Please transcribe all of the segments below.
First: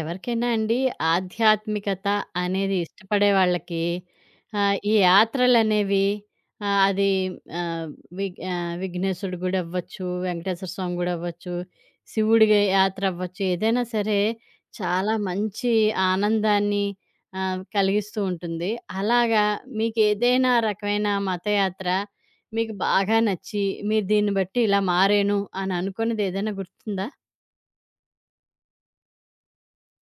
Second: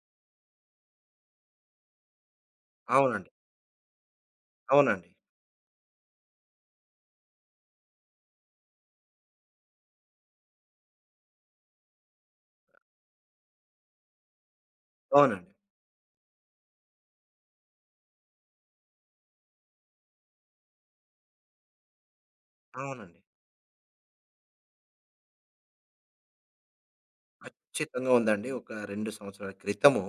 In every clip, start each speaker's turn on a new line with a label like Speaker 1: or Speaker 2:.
Speaker 1: ఎవరికైనా అండి ఆధ్యాత్మికత అనేది ఇష్టపడే
Speaker 2: అవునండి.
Speaker 1: వాళ్ళకి ఈ
Speaker 2: అవునండి.
Speaker 1: యాత్రలనేవి అది ఆహ్, విఘ్నేశ్వరుడి గుడి అవ్వచ్చు, వెంకటేశ్వర స్వామి గుడి అవ్వచ్చు, శివుడి యాత్ర అవ్వచ్చు, ఏదైనా సరే చాలా
Speaker 2: అవునండి.
Speaker 1: మంచి ఆనందాన్ని కలిగిస్తూ ఉంటుంది. అలాగా మీకేదైనా రకమైన మతయాత్ర మీకు బాగా
Speaker 2: అవునండి.
Speaker 1: నచ్చి, మీరు దీన్ని బట్టి ఇలా మారాను అని అనుకున్నది ఏదైనా గుర్తుందా?
Speaker 2: ఖచ్చితంగా ఉందండి. ఒక 2 సంవత్సరాల క్రితము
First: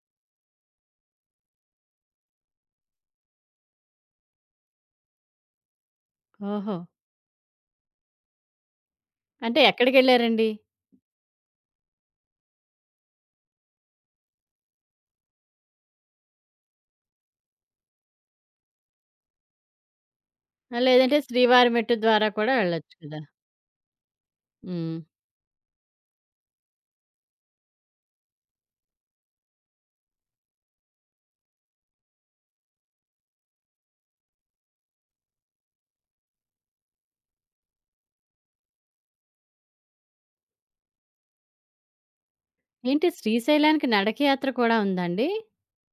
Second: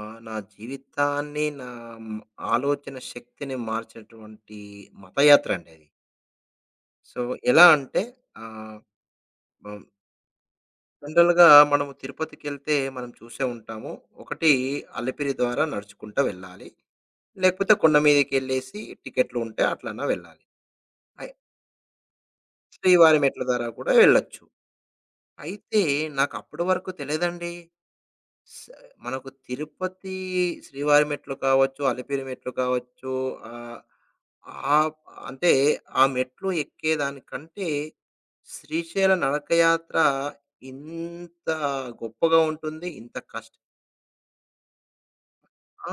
Speaker 2: నా జీవితాన్ని, నా హ్మ్, ఆలోచన శక్తిని మార్చినటువంటి మతయాత్ర అండి అది.
Speaker 1: ఓహో!
Speaker 2: సో, ఎలా అంటే ఆహ్,
Speaker 1: అంటే
Speaker 2: హ్మ్,
Speaker 1: ఎక్కడికెళ్లారండి?
Speaker 2: జనరల్‌గా మనము తిరుపతికెళ్తే మనం చూసే ఉంటాము. ఒకటి అలిపిరి ద్వారా నడుచుకుంటా వెళ్ళాలి. లేకపోతే కొండ మీదకెళ్ళేసి టికెట్లు ఉంటే అట్లన్నా వెళ్ళాలి.
Speaker 1: ఆ! లేదంటే
Speaker 2: అయి
Speaker 1: శ్రీవారి మెట్టు ద్వారా కూడా వెళ్ళొచ్చు
Speaker 2: శ్రీవారి
Speaker 1: కదా!
Speaker 2: మెట్ల ద్వారా కూడా వెళ్ళొచ్చు.
Speaker 1: హ్మ్.
Speaker 2: అయితే నాకు అప్పటి వరకు తెలీదండి. స్ మనకు తిరుపతి శ్రీవారి మెట్లు కావచ్చు, అలిపిరి మెట్లు కావచ్చు, ఆహ్, ఆప్ అంటే ఆ మెట్లు ఎక్కేదానికంటే శ్రీశైల నడకయాత్ర ఇంత గొప్పగా ఉంటుంది.
Speaker 1: ఏంటి
Speaker 2: ఇంత కష్ట
Speaker 1: శ్రీశైలానికి నడకయాత్ర కూడా ఉందాండి?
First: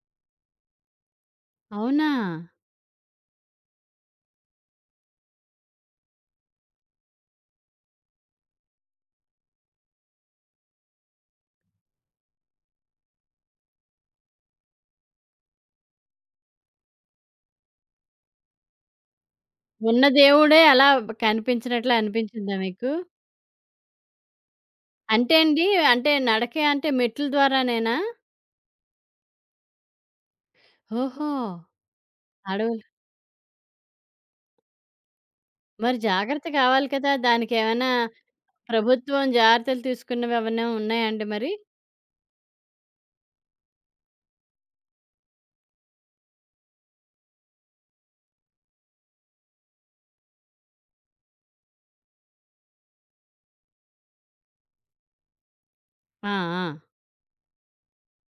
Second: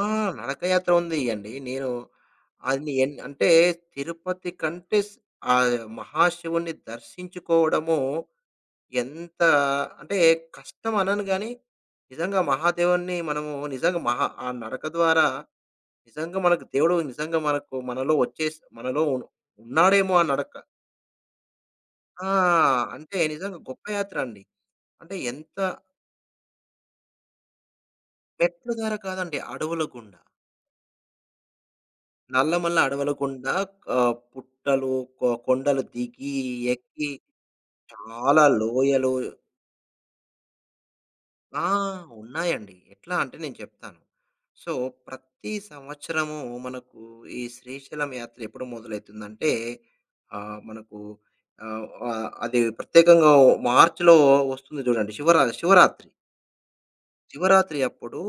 Speaker 2: ఆ! నడకయాత్ర ఉందియండి. నేను
Speaker 1: అవునా?
Speaker 2: అది అంటే తిరుపతి కంటే మహాశివుడిని దర్శించుకోవడము ఎంత అంటే కష్టం అనను గానీ, నిజంగా మహాదేవుడిని మనము నిజంగా మహా ఆ నడక ద్వారా నిజంగా మనకు దేవుడు నిజంగా మనకు మనలో వచ్చేసి మనలో
Speaker 1: ఉన్న
Speaker 2: ఉన్నాడేమో ఆ నడక.
Speaker 1: దేవుడే అలా కనిపించినట్లు
Speaker 2: ఆ!
Speaker 1: అనిపించిందా మీకు?
Speaker 2: అంటే నిజంగా గొప్ప యాత్ర అండి. అంటే
Speaker 1: అంటే
Speaker 2: ఎంత
Speaker 1: అండి అంటే నడక అంటే మెట్ల ద్వారానేనా?
Speaker 2: మెట్ల ద్వారా కాదండి, అడవుల గుండా.
Speaker 1: ఓహో!
Speaker 2: నల్లమల్ల
Speaker 1: అడవులు
Speaker 2: అడవుల గుండా పుట్టలు, కొండలు
Speaker 1: మరి
Speaker 2: దిగి,
Speaker 1: జాగ్రత్త కావాలి
Speaker 2: ఎక్కి
Speaker 1: కదా! దానికేమైనా
Speaker 2: చాలా లోయలు
Speaker 1: ప్రభుత్వం జాగ్రత్తలు తీసుకున్నవి ఏమన్నా ఉన్నాయాండి మరి?
Speaker 2: ఆ! ఉన్నాయండి. ఎట్లా అంటే నేను చెప్తాను. సో, ప్రతి సంవత్సరము మనకు ఈ శ్రీశైలం యాత్ర ఎప్పుడు మొదలైతుందంటే మనకు ఆహ్, ఆహ్, అది ప్రత్యేకంగా మార్చ్‌లో వస్తుంది చూడండి. శివరాత్రి.
Speaker 1: ఆ! ఆ!
Speaker 2: శివరాత్రి అప్పుడు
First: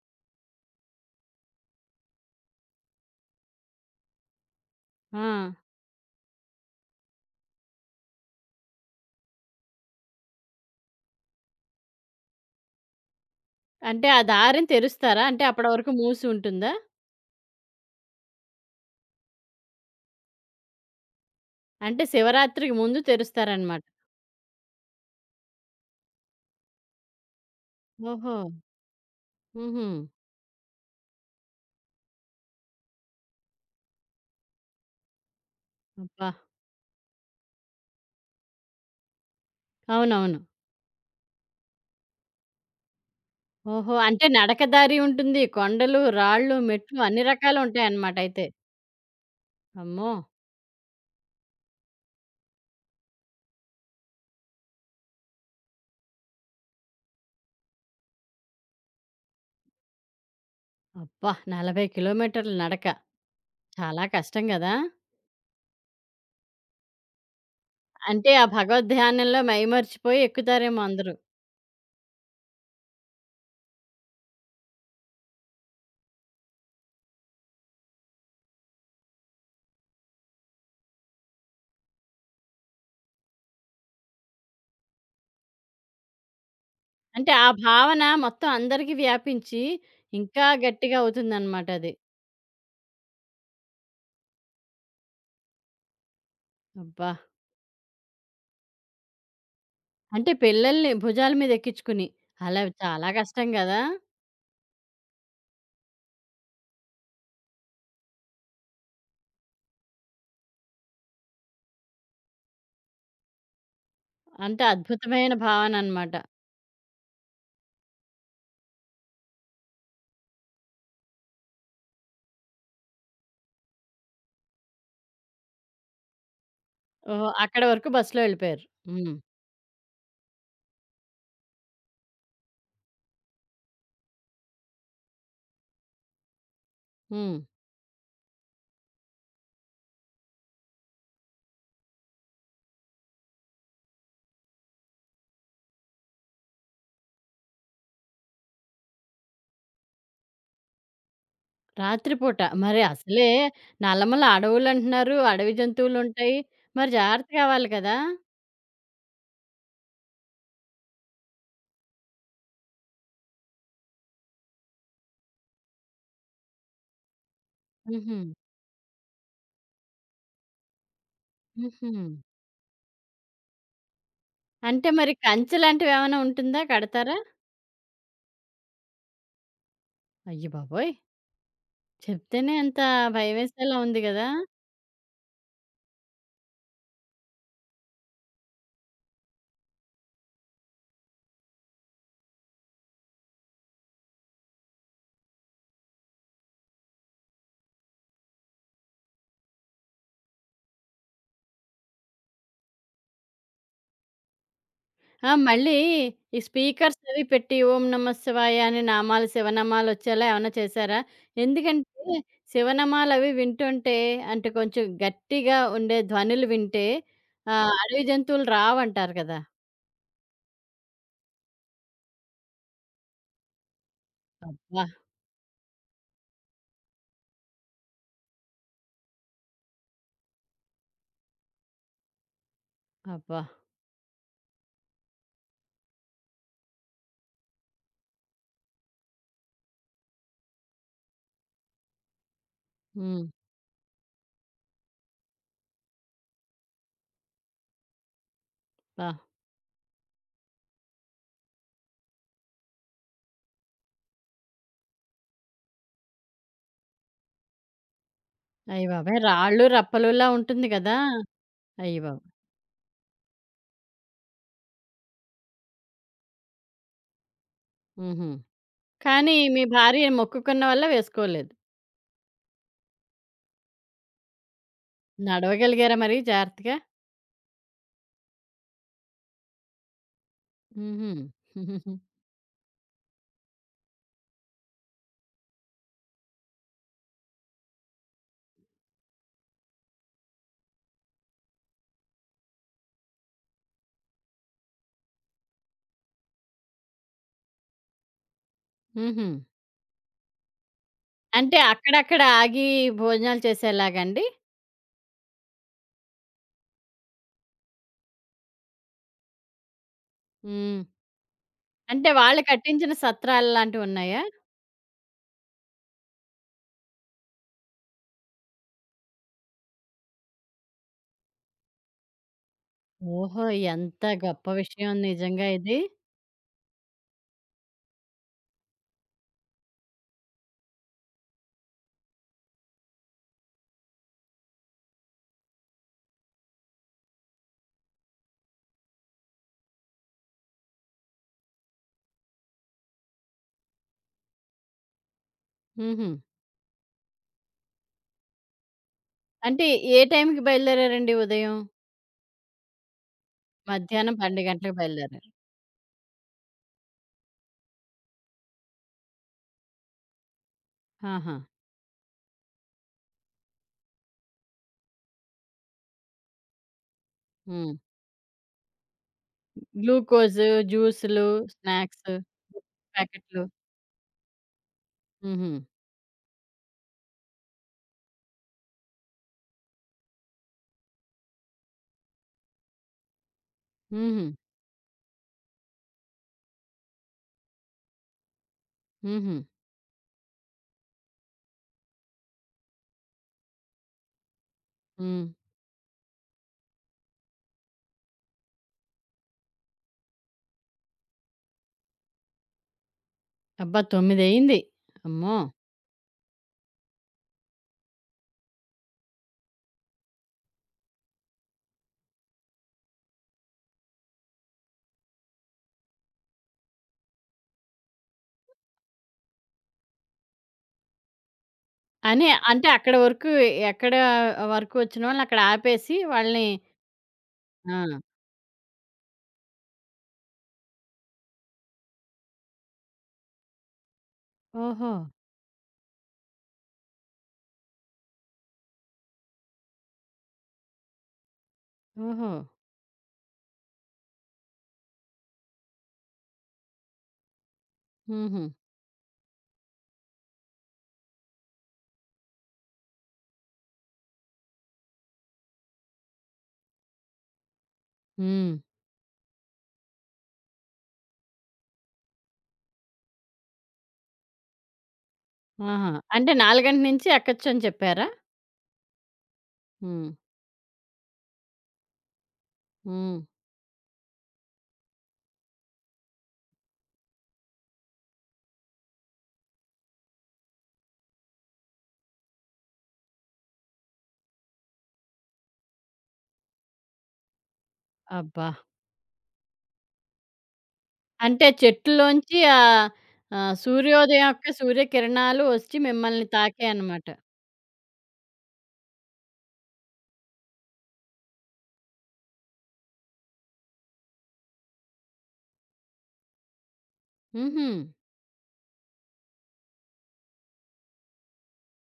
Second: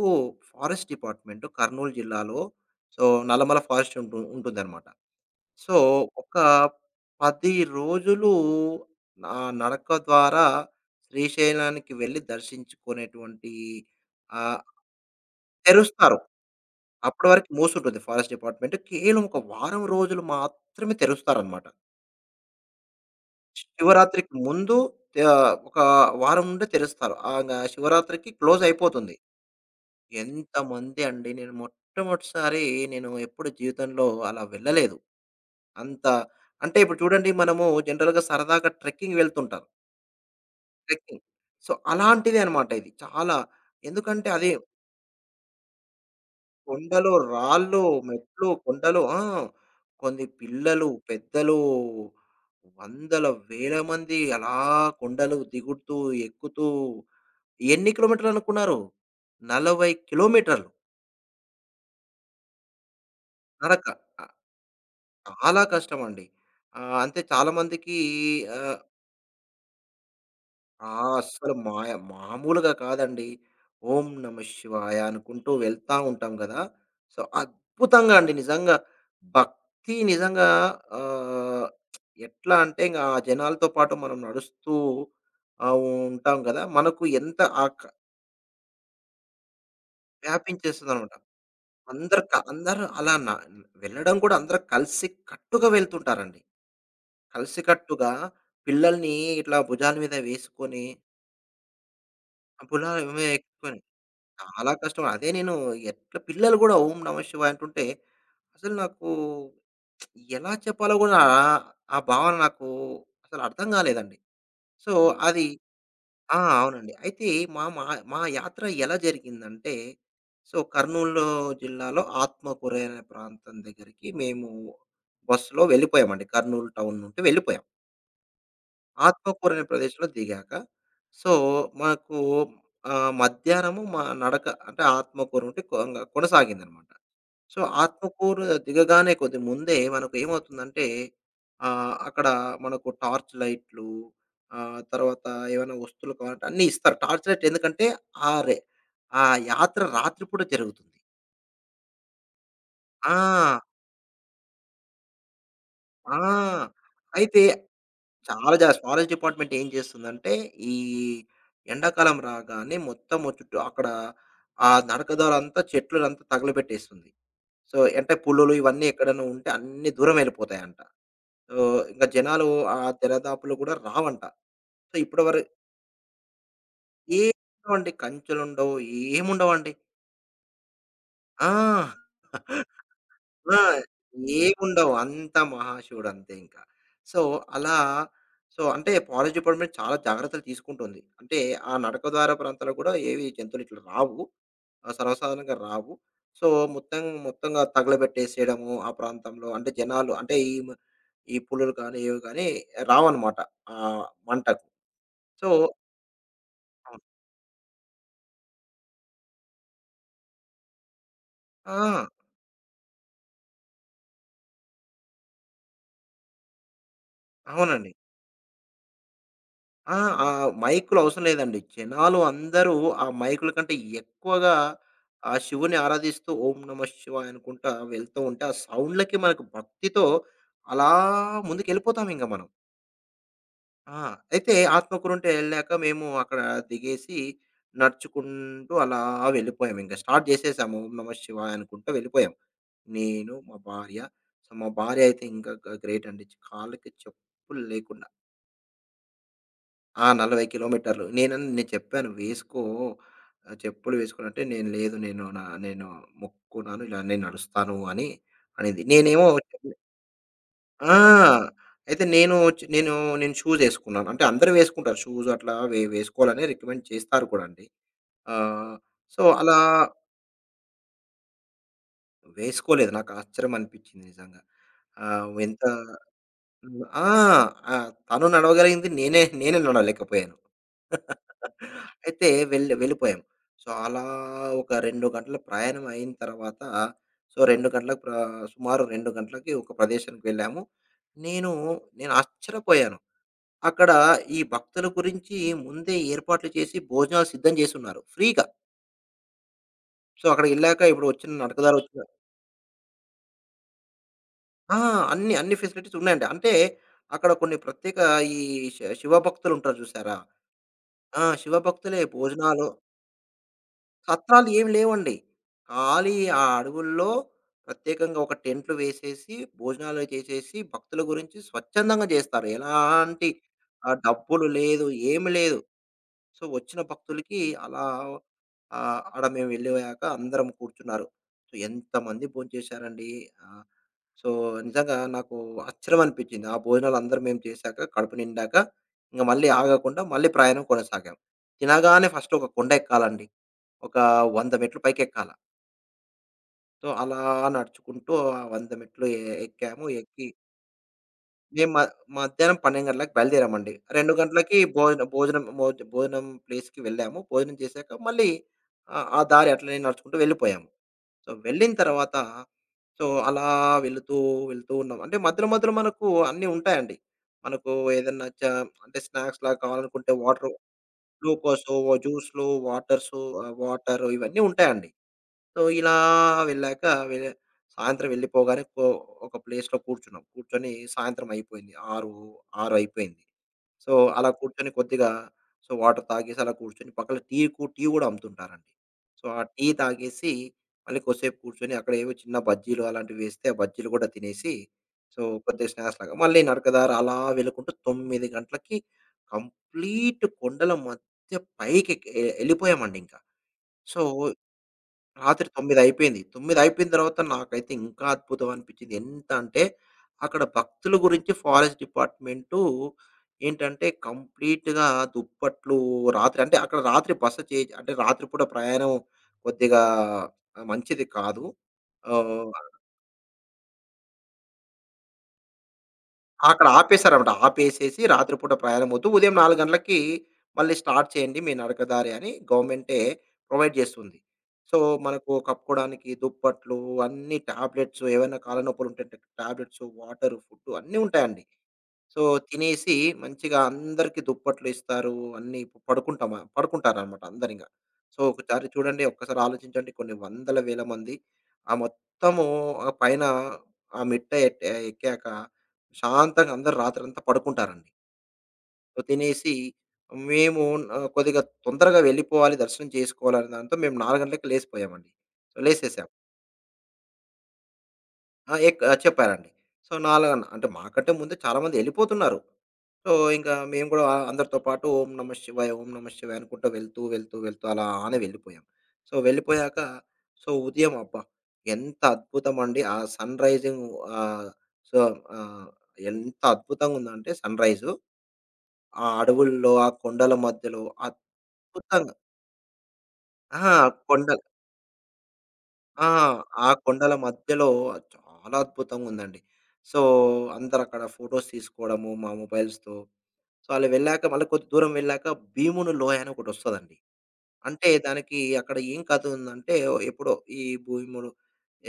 Speaker 2: ఫారెస్ట్ డిపార్ట్మెంట్ కర్నూలు జిల్లాలో సో, నల్లమల ఫారెస్ట్ ఉంటుందన్నమాట.
Speaker 1: ఆ!
Speaker 2: సో, ఒక 10 రోజులు నా నడక ద్వారా శ్రీశైలానికి వెళ్లి దర్శించుకునేటువంటి
Speaker 1: అంటే ఆ
Speaker 2: ఆహ్,
Speaker 1: దారిని తెరుస్తారా? అంటే అప్పటి వరకు
Speaker 2: తెరుస్తారు.
Speaker 1: మూసి ఉంటుందా?
Speaker 2: అప్పటి వరకు మూసుంటుంది ఫారెస్ట్ డిపార్ట్‌మెంట్. కేవలం ఒక వారం రోజులు మాత్రమే తెరుస్తారన్నమాట.
Speaker 1: అంటే శివరాత్రికి ముందు తెరుస్తారనమాట.
Speaker 2: శివరాత్రికి ముందు ఒక వారం నుండే తెరుస్తారు. ఇంగ శివరాత్రికి
Speaker 1: ఓహో!
Speaker 2: క్లోజ్ అయిపోతుంది.
Speaker 1: హుహు.
Speaker 2: ఎంతమంది అండి! నేను మొట్టమొదటిసారి నేను ఎప్పుడు జీవితంలో అలా వెళ్ళలేదు. అంత
Speaker 1: అబ్బా!
Speaker 2: అంటే ఇప్పుడు చూడండి మనము జనరల్‌గా సరదాగా ట్రెక్కింగ్ వెళ్తుంటాం.
Speaker 1: అవునవును.
Speaker 2: ట్రెక్కింగ్. సో, అలాంటిదే అనమాట ఇది. చాలా
Speaker 1: ఓహో! అంటే
Speaker 2: ఎందుకంటే అదే
Speaker 1: నడక దారి ఉంటుంది. కొండలు, రాళ్ళు, మెట్లు
Speaker 2: కొండలు,
Speaker 1: అన్ని
Speaker 2: రాళ్ళు,
Speaker 1: రకాలుంటాయన్నమాట అయితే.
Speaker 2: మెట్లు, కొండలు ఆ!
Speaker 1: అమ్మో!
Speaker 2: కొన్ని పిల్లలు, పెద్దలు, వందల, వేల మంది అలా కొండలు దిగుతూ, ఎక్కుతూ ఎన్ని కిలోమీటర్లు అనుకున్నారు? 40 కిలోమీటర్లు
Speaker 1: అబ్బా! 40 కిలోమీటర్లు నడక.
Speaker 2: నడక.
Speaker 1: చాలా
Speaker 2: ఆహ్,
Speaker 1: కష్టం గదా!
Speaker 2: చాలా కష్టమండి. అంటే చాలా మందికి
Speaker 1: అంటే ఆ
Speaker 2: ఆహ్
Speaker 1: భగవద్ ధ్యానంలో మైమర్చిపోయి ఎక్కుతారేమో
Speaker 2: ఆ!
Speaker 1: అందరూ.
Speaker 2: అస్సలు మాయ మామూలుగా కాదండి. ఓం నమః శివాయ అనుకుంటూ వెళ్తా ఉంటాం గదా! సో, అద్భుతంగా అండి నిజంగా. భక్తి నిజంగా ఆహ్, ఎట్లా అంటే ఇంగ ఆ జనాలతో పాటు మనం నడుస్తూ ఆహ్, ఉంటాం గదా! మనకు
Speaker 1: అంటే
Speaker 2: ఎంత
Speaker 1: ఆ
Speaker 2: ఆహ్, క
Speaker 1: భావన మొత్తం అందరికీ వ్యాపించి ఇంకా గట్టిగా
Speaker 2: వ్యాపించేస్తుందనమాట.
Speaker 1: అవుతుందన్నమాట అది.
Speaker 2: అందరు అందరూ అలా వెళ్ళడం కూడా అందరూ కలిసి కట్టుగా వెళ్తుంటారండి.
Speaker 1: అబ్బా!
Speaker 2: కలిసికట్టుగా పిల్లల్ని ఇట్లా భుజాల మీద
Speaker 1: అంటే
Speaker 2: వేసుకొని,
Speaker 1: పిల్లల్ని భుజాల మీద ఎక్కించుకుని.
Speaker 2: ఆ!
Speaker 1: అలా
Speaker 2: భుజాల
Speaker 1: చాలా
Speaker 2: మీద
Speaker 1: కష్టం గదా!
Speaker 2: చాలా కష్టం. అదే నేను ఎట్లా పిల్లలు గూడా ఓం నమ శివాయ అంటుంటే, అసలు నాకు ఎలా చెప్పాలో గూడా ఆ భావన నాకు అసలు అర్థం గాలేదండి.
Speaker 1: అంటే
Speaker 2: సో,
Speaker 1: అద్భుతమైన
Speaker 2: అది
Speaker 1: భావనన్నమాట.
Speaker 2: అవునా? ఆ! అవునండి. అయితే మా మా మా యాత్ర ఎలా జరిగిందంటే, సో, కర్నూలు జిల్లాలో ఆత్మకూరు అనే ప్రాంతం దగ్గరికి మేము బస్సులో వెళ్ళిపోయామండి. కర్నూలు టౌన్ నుండి
Speaker 1: ఓహో!
Speaker 2: వెళ్ళిపోయాం.
Speaker 1: అక్కడి వరకు బస్సులో వెళ్ళిపోయారు. హ్మ్.
Speaker 2: ఆత్మకూరు అనే ప్రదేశంలో దిగాక, సో, మాకు మధ్యాహ్నము మా నడక అంటే ఆత్మకూరు ఉంటే కొనసాగిందనమాట.
Speaker 1: హ్మ్.
Speaker 2: సో, ఆత్మకూరు దిగగానే కొద్ది ముందే మనకు ఏమవుతుందంటే, అక్కడ మనకు టార్చ్ లైట్లు తర్వాత ఏమైనా వస్తువులు కావాలంటే అన్నీ ఇస్తారు. టార్చ్ లైట్ ఎందుకంటే ఆ రె ఆ యాత్ర రాత్రిపూట జరుగుతుంది.
Speaker 1: రాత్రి పూట. మరి
Speaker 2: ఆ!
Speaker 1: అసలే నల్లమల అడవులంటున్నారు. అడవి జంతువులుంటాయి.
Speaker 2: ఆ!
Speaker 1: మరి జాగ్రత్త
Speaker 2: అయితే
Speaker 1: కావాలి కదా!
Speaker 2: చాలా జాస్ ఫారెస్ట్ డిపార్ట్‌మెంట్ ఏం చేస్తుందంటే, ఈ ఎండాకాలం రాగానే మొత్తము చుట్టూ అక్కడ ఆ నడకదారంతా చెట్లనంతా తగలబెట్టేస్తుంది. సో, అంటే
Speaker 1: హుహు.
Speaker 2: పులులు ఇవన్నీ ఎక్కడైనా ఉంటే అన్నీ దూరం వెళ్ళిపోతాయంట. సో,
Speaker 1: హుహు.
Speaker 2: ఇంకా జనాలు ఆ తెరదాపులు కూడా రావంట.
Speaker 1: అంటే
Speaker 2: సో,
Speaker 1: మరి
Speaker 2: ఇప్పటి వరకు
Speaker 1: కంచె లాంటివేమైనా ఉంటుందా? కడతారా?
Speaker 2: ఏం ఉండవండి. కంచెలుండవు, ఏముండవండి.
Speaker 1: అయ్యబాబోయ్!
Speaker 2: ఆ!
Speaker 1: చెప్తేనే అంత
Speaker 2: ఆ!
Speaker 1: భయమేసేలా ఉంది గదా!
Speaker 2: ఏముండవు. అంతా మహాశివుడు అంతే ఇంకా. సో, అలా సో, అంటే ఫారెస్ట్ డిపార్ట్‌మెంట్ చాలా జాగ్రత్తలు తీసుకుంటుంది. అంటే ఆ నడక ద్వార ప్రాంతాల్లో కూడా ఏవి జంతువులు ఇట్లా రావు. సర్వసాధారణంగా రావు. సో, మొత్తంగా తగలబెట్టేసేయడము ఆ ప్రాంతంలో. అంటే జనాలు అంటే ఈ పులులు కానీ, ఏవి కానీ రావన్నమాట. ఆ మంటకు.
Speaker 1: ఆ!
Speaker 2: సో
Speaker 1: మళ్ళీ ఈ స్పీకర్స్
Speaker 2: అవును.
Speaker 1: అవి పెట్టి ఓం నమ శివాయ అని నామాలు, శివనామాలొచ్చేలా ఏమన్నా చేశారా?
Speaker 2: ఆ!
Speaker 1: ఎందుకంటే శివనామాలవి వింటుంటే అంటే కొంచెం గట్టిగా ఉండే ధ్వనులు వింటే
Speaker 2: అవునండి.
Speaker 1: అడవి జంతువులు రావంటారు కదా!
Speaker 2: ఆ! ఆ మైకులు అవసరం లేదండి. జనాలు అందరూ ఆ మైకుల కంటే ఎక్కువగా
Speaker 1: అబ్బా!
Speaker 2: ఆ శివుని ఆరాధిస్తూ ఓం నమః శివాయ అనుకుంటా వెళ్తూ ఉంటే, ఆ సౌండ్‌లకి మనకు భక్తితో అలా ముందుకెళ్ళిపోతామింక మనం.
Speaker 1: అబ్బా!
Speaker 2: ఆ! అయితే ఆత్మకూరుంట ఎళ్ళాక మేము అక్కడ దిగేసి, నడుచుకుంటూ అలా వెళ్ళిపోయామింక. స్టార్ట్ చేసేసాము. ఓం నమః శివాయ అనుకుంటూ వెళ్ళిపోయాం.
Speaker 1: హ్మ్.
Speaker 2: నేను, మా భార్య. సో, మా భార్య అయితే ఇంకా గ్రేట్ అండి. కాళ్ళకి చెప్పులు లేకుండా
Speaker 1: అబ్బా!
Speaker 2: ఆ! 40 కిలోమీటర్లు. నేను చెప్పాను, "వేసుకో చెప్పులు వేసుకో" అంటే, "నేను లేదు. నేను మొక్కుకున్నాను. ఇలా నేను నడుస్తాను" అని అనేది.
Speaker 1: అయ్య బాబోయ్!
Speaker 2: నేనేమో
Speaker 1: రాళ్ళు
Speaker 2: చెప్పులు
Speaker 1: రప్పలులా ఉంటుంది
Speaker 2: ఆ!
Speaker 1: గదా! అయ్య
Speaker 2: అయితే
Speaker 1: బాబోయ్!
Speaker 2: నేను నేను షూస్ ఏసుకున్నాను. అంటే అందరూ వేసుకుంటారు. షూస్ అట్లా వేసుకోవాలని రికమెండ్ చేస్తారు కూడా అండి.
Speaker 1: హుహు.
Speaker 2: ఆహ్, సో,
Speaker 1: కానీ
Speaker 2: అలా
Speaker 1: మీ భార్య మొక్కుకున్న వల్ల వేసుకోలేదు.
Speaker 2: వేసుకోలేదు. నాకు ఆశ్చర్యం అనిపిచ్చింది నిజంగా. ఎంత
Speaker 1: నడవగలిగారా మరి జాగ్రత్తగా?
Speaker 2: హ్మ్. ఆ! ఆ! తను నడవగలిగింది నేనే నేనే నడవలేకపోయాను.
Speaker 1: హుహు.
Speaker 2: అయితే వెళ్ళిపోయాం. సో, అలా ఒక 2 గంటల ప్రయాణం అయిన తర్వాత, సో, 2 గంటలకు ప్ర సుమారు 2 గంటలకి ఒక ప్రదేశానికి వెళ్ళాము. నేను, నేను ఆశ్చర్యపోయాను. అక్కడ ఈ భక్తుల గురించి ముందే ఏర్పాట్లు చేసి భోజనాలు సిద్ధం చేసున్నారు ఫ్రీగా.
Speaker 1: హుహు.
Speaker 2: సో, అక్కడికెళ్ళాక ఇప్పుడు వచ్చిన
Speaker 1: అంటే
Speaker 2: నడకదారి వచ్చిన
Speaker 1: అక్కడక్కడ ఆగి భోజనాలు చేసేలాగండి?
Speaker 2: ఆ! అన్ని ఫెసిలిటీస్ ఉన్నాయండి. అంటే అక్కడ కొన్ని ప్రత్యేక ఈ శివ భక్తులుంటారు చూసారా?
Speaker 1: హ్మ్.
Speaker 2: ఆ! శివ భక్తులే
Speaker 1: అంటే వాళ్ళు
Speaker 2: భోజనాలు
Speaker 1: కట్టించిన సత్రాల్లాంటివున్నాయా?
Speaker 2: సత్రాలు ఏమి లేవండి. ఖాళీ ఆ అడవుల్లో ప్రత్యేకంగా ఒక టెంట్లు వేసేసి, భోజనాలు చేసేసి, భక్తుల గురించి స్వచ్ఛందంగా చేస్తారు. ఎలాంటి
Speaker 1: ఓహో! ఎంత
Speaker 2: డబ్బులు
Speaker 1: గొప్ప
Speaker 2: లేదు,
Speaker 1: విషయం
Speaker 2: ఏమి
Speaker 1: నిజంగా
Speaker 2: లేదు.
Speaker 1: ఇది.
Speaker 2: సో, వచ్చిన భక్తులకి అలా ఆడ మేము వెళ్ళిపోయాక అందరం కూర్చున్నారు. సో, ఎంతమంది భోంచేశారండి. ఆహ్, సో, నిజంగా నాకు ఆశ్చర్యం అనిపించింది. ఆ భోజనాలు అందరం మేము చేశాక, కడుపు నిండాక ఇంక మళ్ళీ ఆగకుండా మళ్ళీ ప్రయాణం కొనసాగాం. తినగానే ఫస్ట్ ఒక కొండ ఎక్కాలండి. ఒక 100 మెట్లు పైకెక్కాల.
Speaker 1: హుహు.
Speaker 2: సో, అలా నడుచుకుంటూ ఆ 100 మెట్లు
Speaker 1: అంటే
Speaker 2: ఎక్కాము.
Speaker 1: ఏ
Speaker 2: ఎక్కి
Speaker 1: టైంకి బయలుదేరారండి ఉదయం?
Speaker 2: మేము మ మధ్యాహ్నం 12 గంటలకు బయలుదేరామండి. 2
Speaker 1: మధ్యాహ్నం 12
Speaker 2: గంటలకి
Speaker 1: గంటలకు
Speaker 2: భోజనం
Speaker 1: బయలుదేరారు.
Speaker 2: భోజనం మోజ్ భోజనం ప్లేస్‌కి వెళ్ళాము. భోజనం చేశాక మళ్ళీ ఆ దారి అట్లనే నడుచుకుంటూ వెళ్ళిపోయాము. సో,
Speaker 1: ఆహా!
Speaker 2: వెళ్ళిన తర్వాత సో, అలా వెళుతూ, వెళుతూ ఉన్నాం. అంటే మధ్యలో, మధ్యలో మనకు అన్నీ ఉంటాయండి. మనకు
Speaker 1: హ్మ్.
Speaker 2: ఏదన్నా చ అంటే స్నాక్స్‌లాగా కావాలనుకుంటే
Speaker 1: గ్లూకోజు,
Speaker 2: వాటర్
Speaker 1: జ్యూసులు,
Speaker 2: గ్లూకోసో,
Speaker 1: స్నాక్సు,
Speaker 2: జ్యూస్‌లు, వాటర్సు
Speaker 1: ప్యాకెట్లు.
Speaker 2: వాటరు ఇవన్నీ ఉంటాయండి.
Speaker 1: హుహు.
Speaker 2: సో, ఇలా వెళ్ళాక వె సాయంత్రం వెళ్ళిపోగానే ఒక ప్లేస్‌లో కూర్చున్నాం. కూర్చొని సాయంత్రం అయిపోయింది. 6 అయిపోయింది. సో,
Speaker 1: హుహు.
Speaker 2: అలా కూర్చొని కొద్దిగా సో, వాటర్ తాగేసి అలా కూర్చొని పక్కన టీ గూడా అమ్ముతుంటారండి. సో,
Speaker 1: హుహు.
Speaker 2: ఆ టీ తాగేసి మళ్ళీ కొద్దిసేపు కూర్చొని అక్కడ ఏవో చిన్న బజ్జీలు అలాంటివి వేస్తే ఆ బజ్జీలు కూడా తినేసి సో,
Speaker 1: హ్మ్.
Speaker 2: కొద్దిగా స్నాక్స్ లాగా మళ్ళీ నడకదారి అలా వెళ్ళుకుంటూ 9 గంటలకి కంప్లీట్ కొండల మధ్య పైకి ఎక్ ఎ ఎళ్ళిపోయామండింకా.
Speaker 1: అబ్బా!
Speaker 2: సో
Speaker 1: 9 అయింది. అమ్మో!
Speaker 2: రాత్రి 9 అయిపోయింది. 9 అయిపోయిన తర్వాత నాకైతే ఇంకా అద్భుతం అనిపించింది. ఎంత అంటే అక్కడ భక్తుల గురించి ఫారెస్ట్ డిపార్ట్‌మెంటు ఏంటంటే కంప్లీట్‌గా దుప్పట్లు రాత్రి అంటే అక్కడ రాత్రి బస చే అంటే రాత్రిపూట ప్రయాణం కొద్దిగా మంచిది కాదు.
Speaker 1: అని అంటే
Speaker 2: ఆహ్
Speaker 1: అక్కడ వరకు ఎక్కడ వరకు వచ్చినోళ్ళని అక్కడ ఆపేసి వాళ్ళని
Speaker 2: అక్కడ ఆపేశారన్నమాట.
Speaker 1: ఆ!
Speaker 2: ఆపేసేసి రాత్రిపూట ప్రయాణమొద్దు. ఉదయం 4 గంటలకి మళ్ళీ స్టార్ట్ చేయండి మీ నడకదారి అని గవర్నమెంటే ప్రొవైడ్ చేస్తుంది. సో,
Speaker 1: ఓహో!
Speaker 2: మనకు కప్పుకోడానికి దుప్పట్లు, అన్ని టాబ్లెట్స్ ఏవైనా కాళ్ళ నొప్పులుంటే టాబ్లెట్స్, వాటర్, ఫుడ్ అన్నీ ఉంటాయండి. సో,
Speaker 1: ఓహో!
Speaker 2: తినేసి మంచిగా అందరికి దుప్పట్లు ఇస్తారు. అన్నీ పడుకుంటారనమాట అందరింగ. సో,
Speaker 1: హుహు.
Speaker 2: ఒకసారి చూడండి, ఒక్కసారి ఆలోచించండి కొన్ని వందల వేల మంది ఆ మొత్తము ఆ పైన ఆ మెట్ట ఎట్ ఎక్కాక శాంతంగా అందరూ రాత్రంతా పడుకుంటారండి.
Speaker 1: హ్మ్.
Speaker 2: సో, తినేసి మేము కొద్దిగా తొందరగా వెళ్ళిపోవాలి, దర్శనం చేసుకోవాలనే దాంతో మేము 4 గంటలకి లేసిపోయామండి. సో,
Speaker 1: ఆహా!
Speaker 2: లేసేసాం.
Speaker 1: అంటే 4 గంటల నుంచి ఎక్కొచ్చని చెప్పారా?
Speaker 2: ఆ! చెప్పారండి. సో,
Speaker 1: హ్మ్.
Speaker 2: 4 అంటే మాకంటే ముందే చాలా మంది ఎళ్ళిపోతున్నారు. సో,
Speaker 1: హ్మ్.
Speaker 2: ఇంకా మేము కూడా అందరితో పాటు ఓం నమః శివాయ, ఓం నమః శివాయ అనుకుంటూ వెళ్తూ, వెళ్తూ, వెళ్తూ అలానే వెళ్ళిపోయాం. సో, వెళ్ళిపోయాక సో, ఉదయం అబ్బా! ఎంత అద్భుతమండి. ఆ సన్‌రైజింగ్ ఆహ్, సో, ఆహ్, ఎంత అద్భుతంగుందంటే సన్‌రైజు.
Speaker 1: అబ్బా!
Speaker 2: ఆ అడవుల్లో, ఆ కొండల మధ్యలో
Speaker 1: అంటే
Speaker 2: అద్భుతంగా
Speaker 1: చెట్టులోంచి
Speaker 2: ఆ!
Speaker 1: సూర్యోదయం
Speaker 2: కొండ
Speaker 1: యొక్క సూర్యకిరణాలు వచ్చి
Speaker 2: ఆ!
Speaker 1: మిమ్మల్ని
Speaker 2: ఆ
Speaker 1: తాకాయన్నమాట.
Speaker 2: కొండల మధ్యలో చాలా అద్భుతంగుందండి. సో, అందరక్కడ ఫోటోస్ తీసుకోవడము మా మొబైల్స్‌తో సో, అలా వెళ్ళాక మళ్ళీ కొద్ది దూరం వెళ్ళాక భీముని లోయ అని ఒకటొస్తదండి.
Speaker 1: హుహు.
Speaker 2: అంటే దానికి అక్కడ ఏం కథ ఉందంటే ఎప్పుడో ఈ భీముడు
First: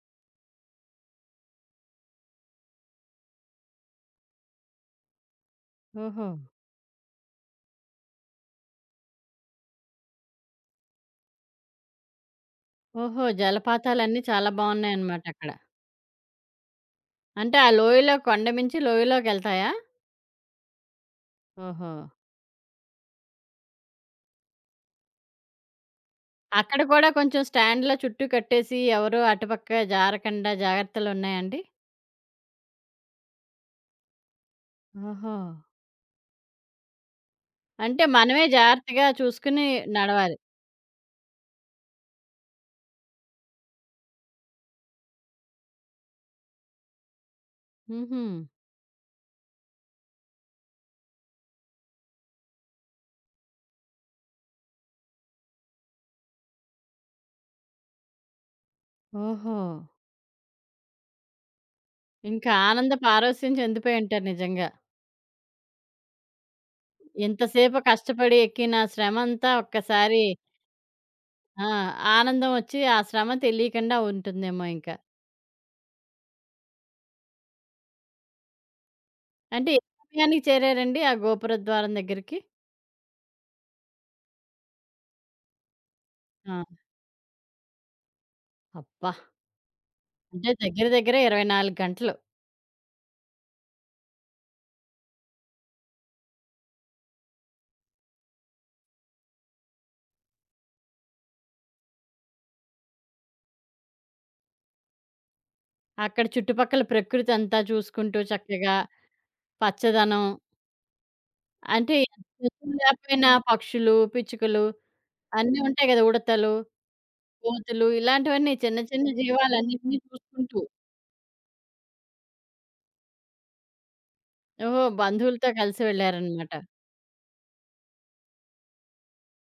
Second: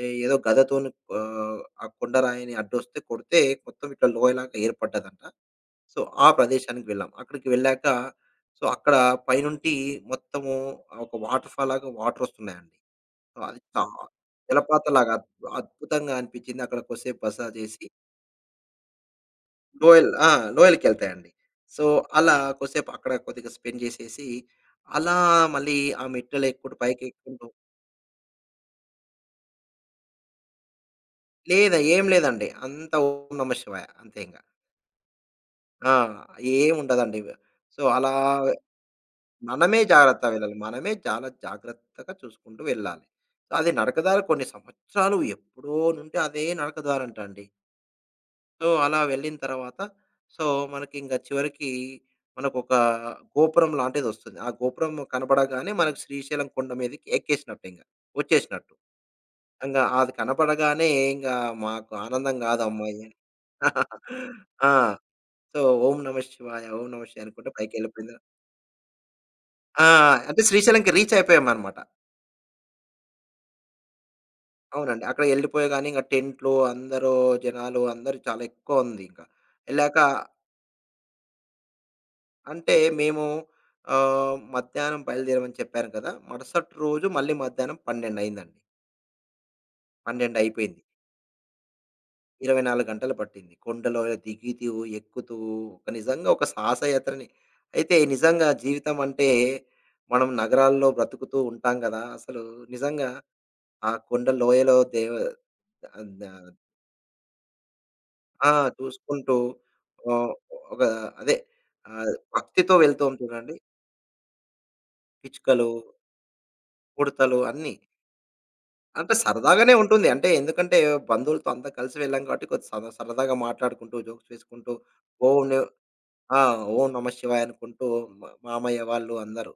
Speaker 2: ఏదో గదతోని ఆ కొండరాయిని అడ్డొస్తే కొడితే మొత్తం ఇట్లా లోయలాగా ఏర్పడ్డదంట. సో, ఆ
Speaker 1: ఓహో!
Speaker 2: ప్రదేశానికి వెళ్ళాం. అక్కడికి వెళ్ళాక సో, అక్కడ పైనుండి మొత్తము ఒక వాటర్ ఫాల్ లాగా వాటరొస్తున్నాయండి.
Speaker 1: ఓహో!
Speaker 2: సో, అది చా
Speaker 1: జలపాతాలన్నీ చాలా
Speaker 2: జలపాతంలాగా
Speaker 1: బావున్నాయన్నమాట అక్కడ.
Speaker 2: అద్భుతంగా అనిపించింది. అక్కడ కొద్దిసేపు బస
Speaker 1: అంటే ఆ
Speaker 2: చేసి
Speaker 1: లోయలో కొండ మించి లోయలోకెళ్తాయా?
Speaker 2: ఆ! లోయల్‌కెళ్తాయండి. సో,
Speaker 1: ఓహో!
Speaker 2: అలా కొద్దిసేపు అక్కడ కొద్దిగా స్పెండ్ చేసేసి, అలా మళ్ళీ ఆ మెట్లెక్కుకుంటూ
Speaker 1: అక్కడ కూడా కొంచెం
Speaker 2: పైకెక్కుంటూ
Speaker 1: స్టాండ్‌లా చుట్టూ కట్టేసి ఎవరు అటుపక్క జారకండా జాగ్రత్తలున్నాయా అండి?
Speaker 2: లేదా ఏం లేదండి. అంతా ఓం నమః శివాయ అంతే ఇంగ.
Speaker 1: ఓహో!
Speaker 2: ఆ! ఏముండదండి. సో,
Speaker 1: అంటే
Speaker 2: అలా
Speaker 1: మనమే జాగ్రత్తగా చూసుకుని
Speaker 2: మనమే జాగ్రత్త
Speaker 1: నడవాలి.
Speaker 2: వెళ్ళాలి. మనమే చాలా జాగ్రత్తగా చూసుకుంటూ వెళ్ళాలి. సో అది నడకదారి కొన్ని సంవత్సరాలు ఎప్పుడో నుండి అదే నడకదారంటండి.
Speaker 1: హుహు.
Speaker 2: సో, అలా వెళ్ళిన తర్వాత సో, మనకింక చివరికి మనకొక గోపురం లాంటిదొస్తుంది. ఆ గోపురం కనపడగానే మనకు శ్రీశైలం కొండ మీదకి ఎక్కేసినట్టు ఇంగ. వచ్చేసినట్టు.
Speaker 1: ఓహో!
Speaker 2: ఇంగ అది కనపడగానే ఇంగ మాకు ఆనందం
Speaker 1: ఇంకా
Speaker 2: కాదు
Speaker 1: ఆనంద
Speaker 2: అమ్మయ్య!
Speaker 1: పారవస్యం చెందిపోయి ఉంటారు నిజంగా.
Speaker 2: ఆ! సో, ఓం నమ శివాయ, ఓం నమ శివాయ అనుకుంట
Speaker 1: ఇంతసేపు
Speaker 2: పైకెళ్ళిపోయింది.
Speaker 1: కష్టపడి ఎక్కిన శ్రమంతా
Speaker 2: ఆ!
Speaker 1: ఒక్కసారి
Speaker 2: అంటే శ్రీశైలంకి రీచ్
Speaker 1: ఆ!
Speaker 2: అయిపోయామనమాట.
Speaker 1: ఆనందం ఒచ్చి ఆ శ్రమ తెలియకుండా ఉంటుందేమో ఇంక.
Speaker 2: అవునండి. అక్కడ ఎళ్ళిపోయగానే ఇంక టెంట్లు అందరూ జనాలు అందరూ చాలా ఎక్కువ ఉంది ఇంక.
Speaker 1: అంటే ఏ
Speaker 2: ఎళ్ళాక
Speaker 1: సమయానికి చేరారండి ఆ గోపురద్వారం దగ్గరికి?
Speaker 2: అంటే మేము మధ్యాహ్నం బయలుదేరామని చెప్పాను కదా!
Speaker 1: ఆ!
Speaker 2: మరుసటి రోజు మళ్ళీ మధ్యాహ్నం 12 అయిందండి.
Speaker 1: అబ్బా!
Speaker 2: 12
Speaker 1: అంటే
Speaker 2: అయిపోయింది.
Speaker 1: దగ్గర దగ్గర 24 గంటలు.
Speaker 2: 24 గంటలు పట్టింది. కొండలో దిగుతూ, ఎక్కుతూ ఒక నిజంగా ఒక సాహసయాత్రని అయితే నిజంగా జీవితం అంటే మనం నగరాల్లో బ్రతుకుతూ ఉంటాం గదా! అసలు నిజంగా ఆ కొండ లోయలో దేవ
Speaker 1: అక్కడ
Speaker 2: ద
Speaker 1: చుట్టుపక్కల ప్రకృతి అంతా చూసుకుంటూ
Speaker 2: ఆ!
Speaker 1: చక్కగా
Speaker 2: చూసుకుంటూ
Speaker 1: పచ్చదనం
Speaker 2: ఆహ్, ఒక అదే
Speaker 1: అంటే
Speaker 2: భక్తితో
Speaker 1: జంతువులు
Speaker 2: వెళ్తాం
Speaker 1: లేకపోయినా
Speaker 2: చూడండి.
Speaker 1: పక్షులు, పిచ్చుకలు అన్నీ
Speaker 2: పిచ్చుకలు,
Speaker 1: ఉంటాయి కదా! ఉడతలు,
Speaker 2: ఉడతలు అన్నీ.
Speaker 1: కోతులు ఇలాంటివన్నీ చిన్న చిన్న
Speaker 2: అంటే సరదాగానే
Speaker 1: జీవాలన్నిటిని
Speaker 2: ఉంటుంది. అంటే
Speaker 1: చూసుకుంటూ.
Speaker 2: ఎందుకంటే బంధువులతో అంతా కలిసి వెళ్ళాం కాబట్టి కొద్ది సరదాగా మాట్లాడుకుంటూ, జోక్స్ వేసుకుంటూ
Speaker 1: ఓహో!
Speaker 2: ఓం
Speaker 1: బంధువులతో
Speaker 2: నే
Speaker 1: కలిసి
Speaker 2: ఆ!
Speaker 1: వెళ్లారనమాట.
Speaker 2: ఓం నమ శివాయ అనుకుంటూ మామయ్య వాళ్ళు అందరూ.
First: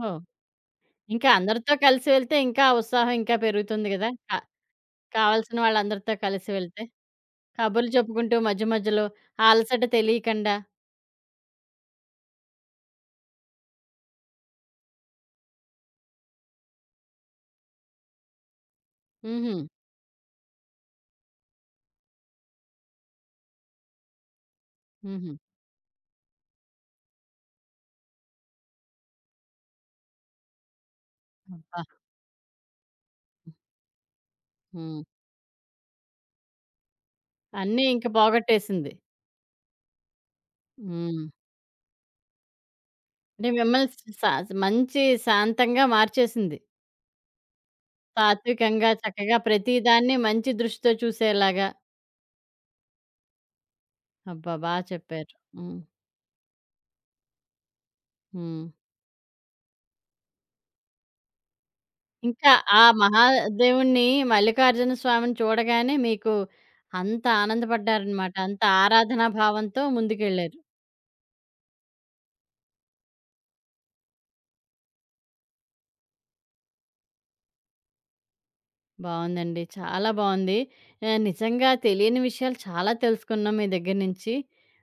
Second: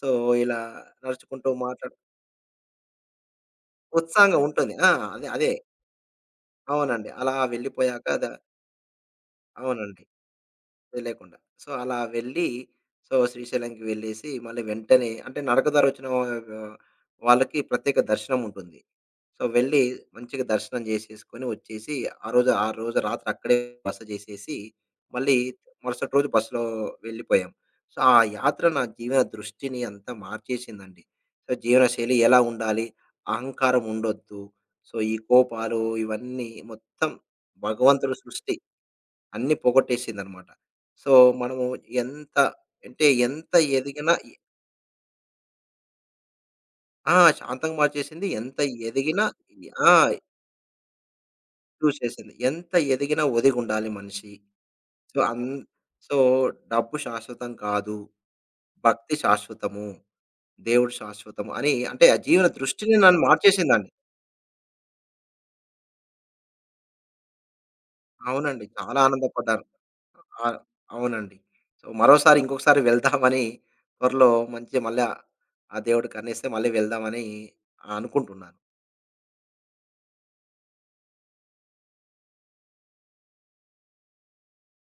Speaker 2: సో, ఇలా
Speaker 1: ఇంకా
Speaker 2: నడుచుకుంటూ
Speaker 1: అందరితో
Speaker 2: మాట్లాడు
Speaker 1: కలిసి వెళ్తే ఇంకా ఉత్సాహం ఇంకా పెరుగుతుంది గదా!
Speaker 2: ఉత్సాహంగా ఉంటుంది. ఆ! అదే, అదే.
Speaker 1: కావాల్సిన వాళ్ళందరితో కలిసి వెళ్తే.
Speaker 2: అవునండి. అలా
Speaker 1: కబుర్లు
Speaker 2: వెళ్ళిపోయాక ద
Speaker 1: చెప్పుకుంటూ మధ్య మధ్యలో ఆ అలసట
Speaker 2: అవునండి.
Speaker 1: తెలియకుండా.
Speaker 2: లేకుండా. సో, అలా వెళ్ళి, సో, శ్రీశైలంకి వెళ్ళేసి, మళ్ళీ వెంటనే అంటే నడక దారొచ్చిన వా వాళ్ళకి ప్రత్యేక దర్శనముంటుంది. సో,
Speaker 1: హుహు.
Speaker 2: వెళ్ళి మంచిగా దర్శనం జేసేసుకొని వచ్చేసి, ఆ రోజు రాత్రి అక్కడే బస జేసేసి,
Speaker 1: హుహు.
Speaker 2: మళ్ళీ మరుసటి రోజు బస్‌లో వెళ్ళిపోయాం. సో, ఆ యాత్ర నా జీవన దృష్టిని అంతా మార్చేసిందండి. సో,
Speaker 1: అబ్బా!
Speaker 2: జీవనశైలి ఎలా ఉండాలి? అహంకారం ఉండొద్దు. సో,
Speaker 1: హ్మ్.
Speaker 2: ఈ కోపాలు ఇవన్నీ మొత్తం
Speaker 1: అన్నీ ఇంక
Speaker 2: భగవంతుడు సృష్టి.
Speaker 1: పోగొట్టేసింది.
Speaker 2: అన్నీ పోగొట్టేసిందనమాట. సో,
Speaker 1: హ్మ్.
Speaker 2: మనము ఎంత అంటే
Speaker 1: అంటే
Speaker 2: ఎంత
Speaker 1: మిమ్మల్ని
Speaker 2: ఎదిగినా
Speaker 1: స
Speaker 2: ఎ
Speaker 1: స మంచి శాంతంగా మార్చేసింది.
Speaker 2: ఆ! శాంతంగా మార్చేసింది. ఎంత
Speaker 1: సాత్వికంగా,
Speaker 2: ఎదిగినా
Speaker 1: చక్కగా ప్రతి
Speaker 2: ఆ!
Speaker 1: దాన్ని మంచి దృష్టితో చూసేలాగా.
Speaker 2: చూసేసింది. ఎంత ఎదిగినా ఒదిగుండాలి మనిషి.
Speaker 1: అబ్బా! బా
Speaker 2: సో,
Speaker 1: చెప్పారు.
Speaker 2: అన్
Speaker 1: హ్మ్.
Speaker 2: సో, డబ్బు శాశ్వతం కాదు.
Speaker 1: హ్మ్.
Speaker 2: భక్తి శాశ్వతము. దేవుడు శాశ్వతం అని అంటే ఆ జీవన
Speaker 1: ఇంకా ఆ
Speaker 2: దృష్టిని నన్ను మార్చేసిందండి.
Speaker 1: మహాదేవుణ్ణి మల్లికార్జున స్వామిని చూడగానే మీకు అంత ఆనందపడ్డారనమాట. అంత
Speaker 2: అవునండి. చాలా
Speaker 1: ఆరాధనా
Speaker 2: ఆనందపడ్డాను.
Speaker 1: భావంతో
Speaker 2: ఆ!
Speaker 1: ముందుకెళ్లారు.
Speaker 2: అవునండి. సో, మరోసారి ఇంకొకసారి వెళ్దామని త్వరలో మంచిగా మళ్ళా ఆ దేవుడు కరుణిస్తే మళ్ళీ వెళ్దామని అనుకుంటున్నాను.
Speaker 1: బావుందండి. చాలా బావుంది. నిజంగా తెలియని విషయాలు చాలా తెలుసుకున్నాం మీ దగ్గర నుంచి.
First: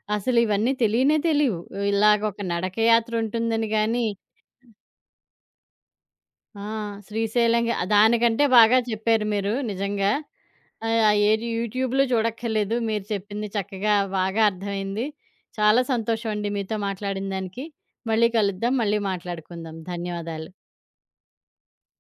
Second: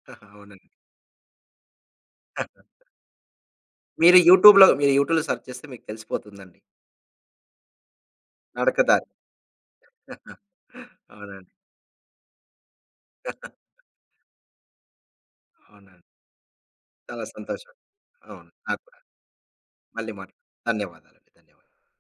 Speaker 1: అసలు
Speaker 2: అవునండి.
Speaker 1: ఇవన్నీ తెలియనే తెలియవు. ఇలాగ ఒక నడకయాత్ర ఉంటుందని గాని
Speaker 2: మీరు యూట్యూబ్‌లో సెర్చ్ చేస్తే మీకు తెలిసిపోతుందండి.
Speaker 1: ఆ! శ్రీశైలం గా దానికంటే బాగా
Speaker 2: నడకదారి.
Speaker 1: చెప్పారు మీరు నిజంగా. ఏది
Speaker 2: అవునండి.
Speaker 1: యూట్యూబ్‌లో చూడక్కర్లేదు. మీరు చెప్పింది చక్కగా బాగా అర్థమైంది. చాలా
Speaker 2: అవునండి.
Speaker 1: సంతోషం అండి మీతో
Speaker 2: చాలా
Speaker 1: మాట్లాడిన దానికి.
Speaker 2: సంతోషం.
Speaker 1: మళ్ళీ
Speaker 2: అవును.
Speaker 1: కలుద్దాం.
Speaker 2: నాకు కూడా.
Speaker 1: మళ్ళీ మాట్లాడుకుందాం.
Speaker 2: మళ్ళీ మాట్లాడదాం.
Speaker 1: ధన్యవాదాలు.
Speaker 2: ధన్యవాదాలండి. ధన్యవాదాలు.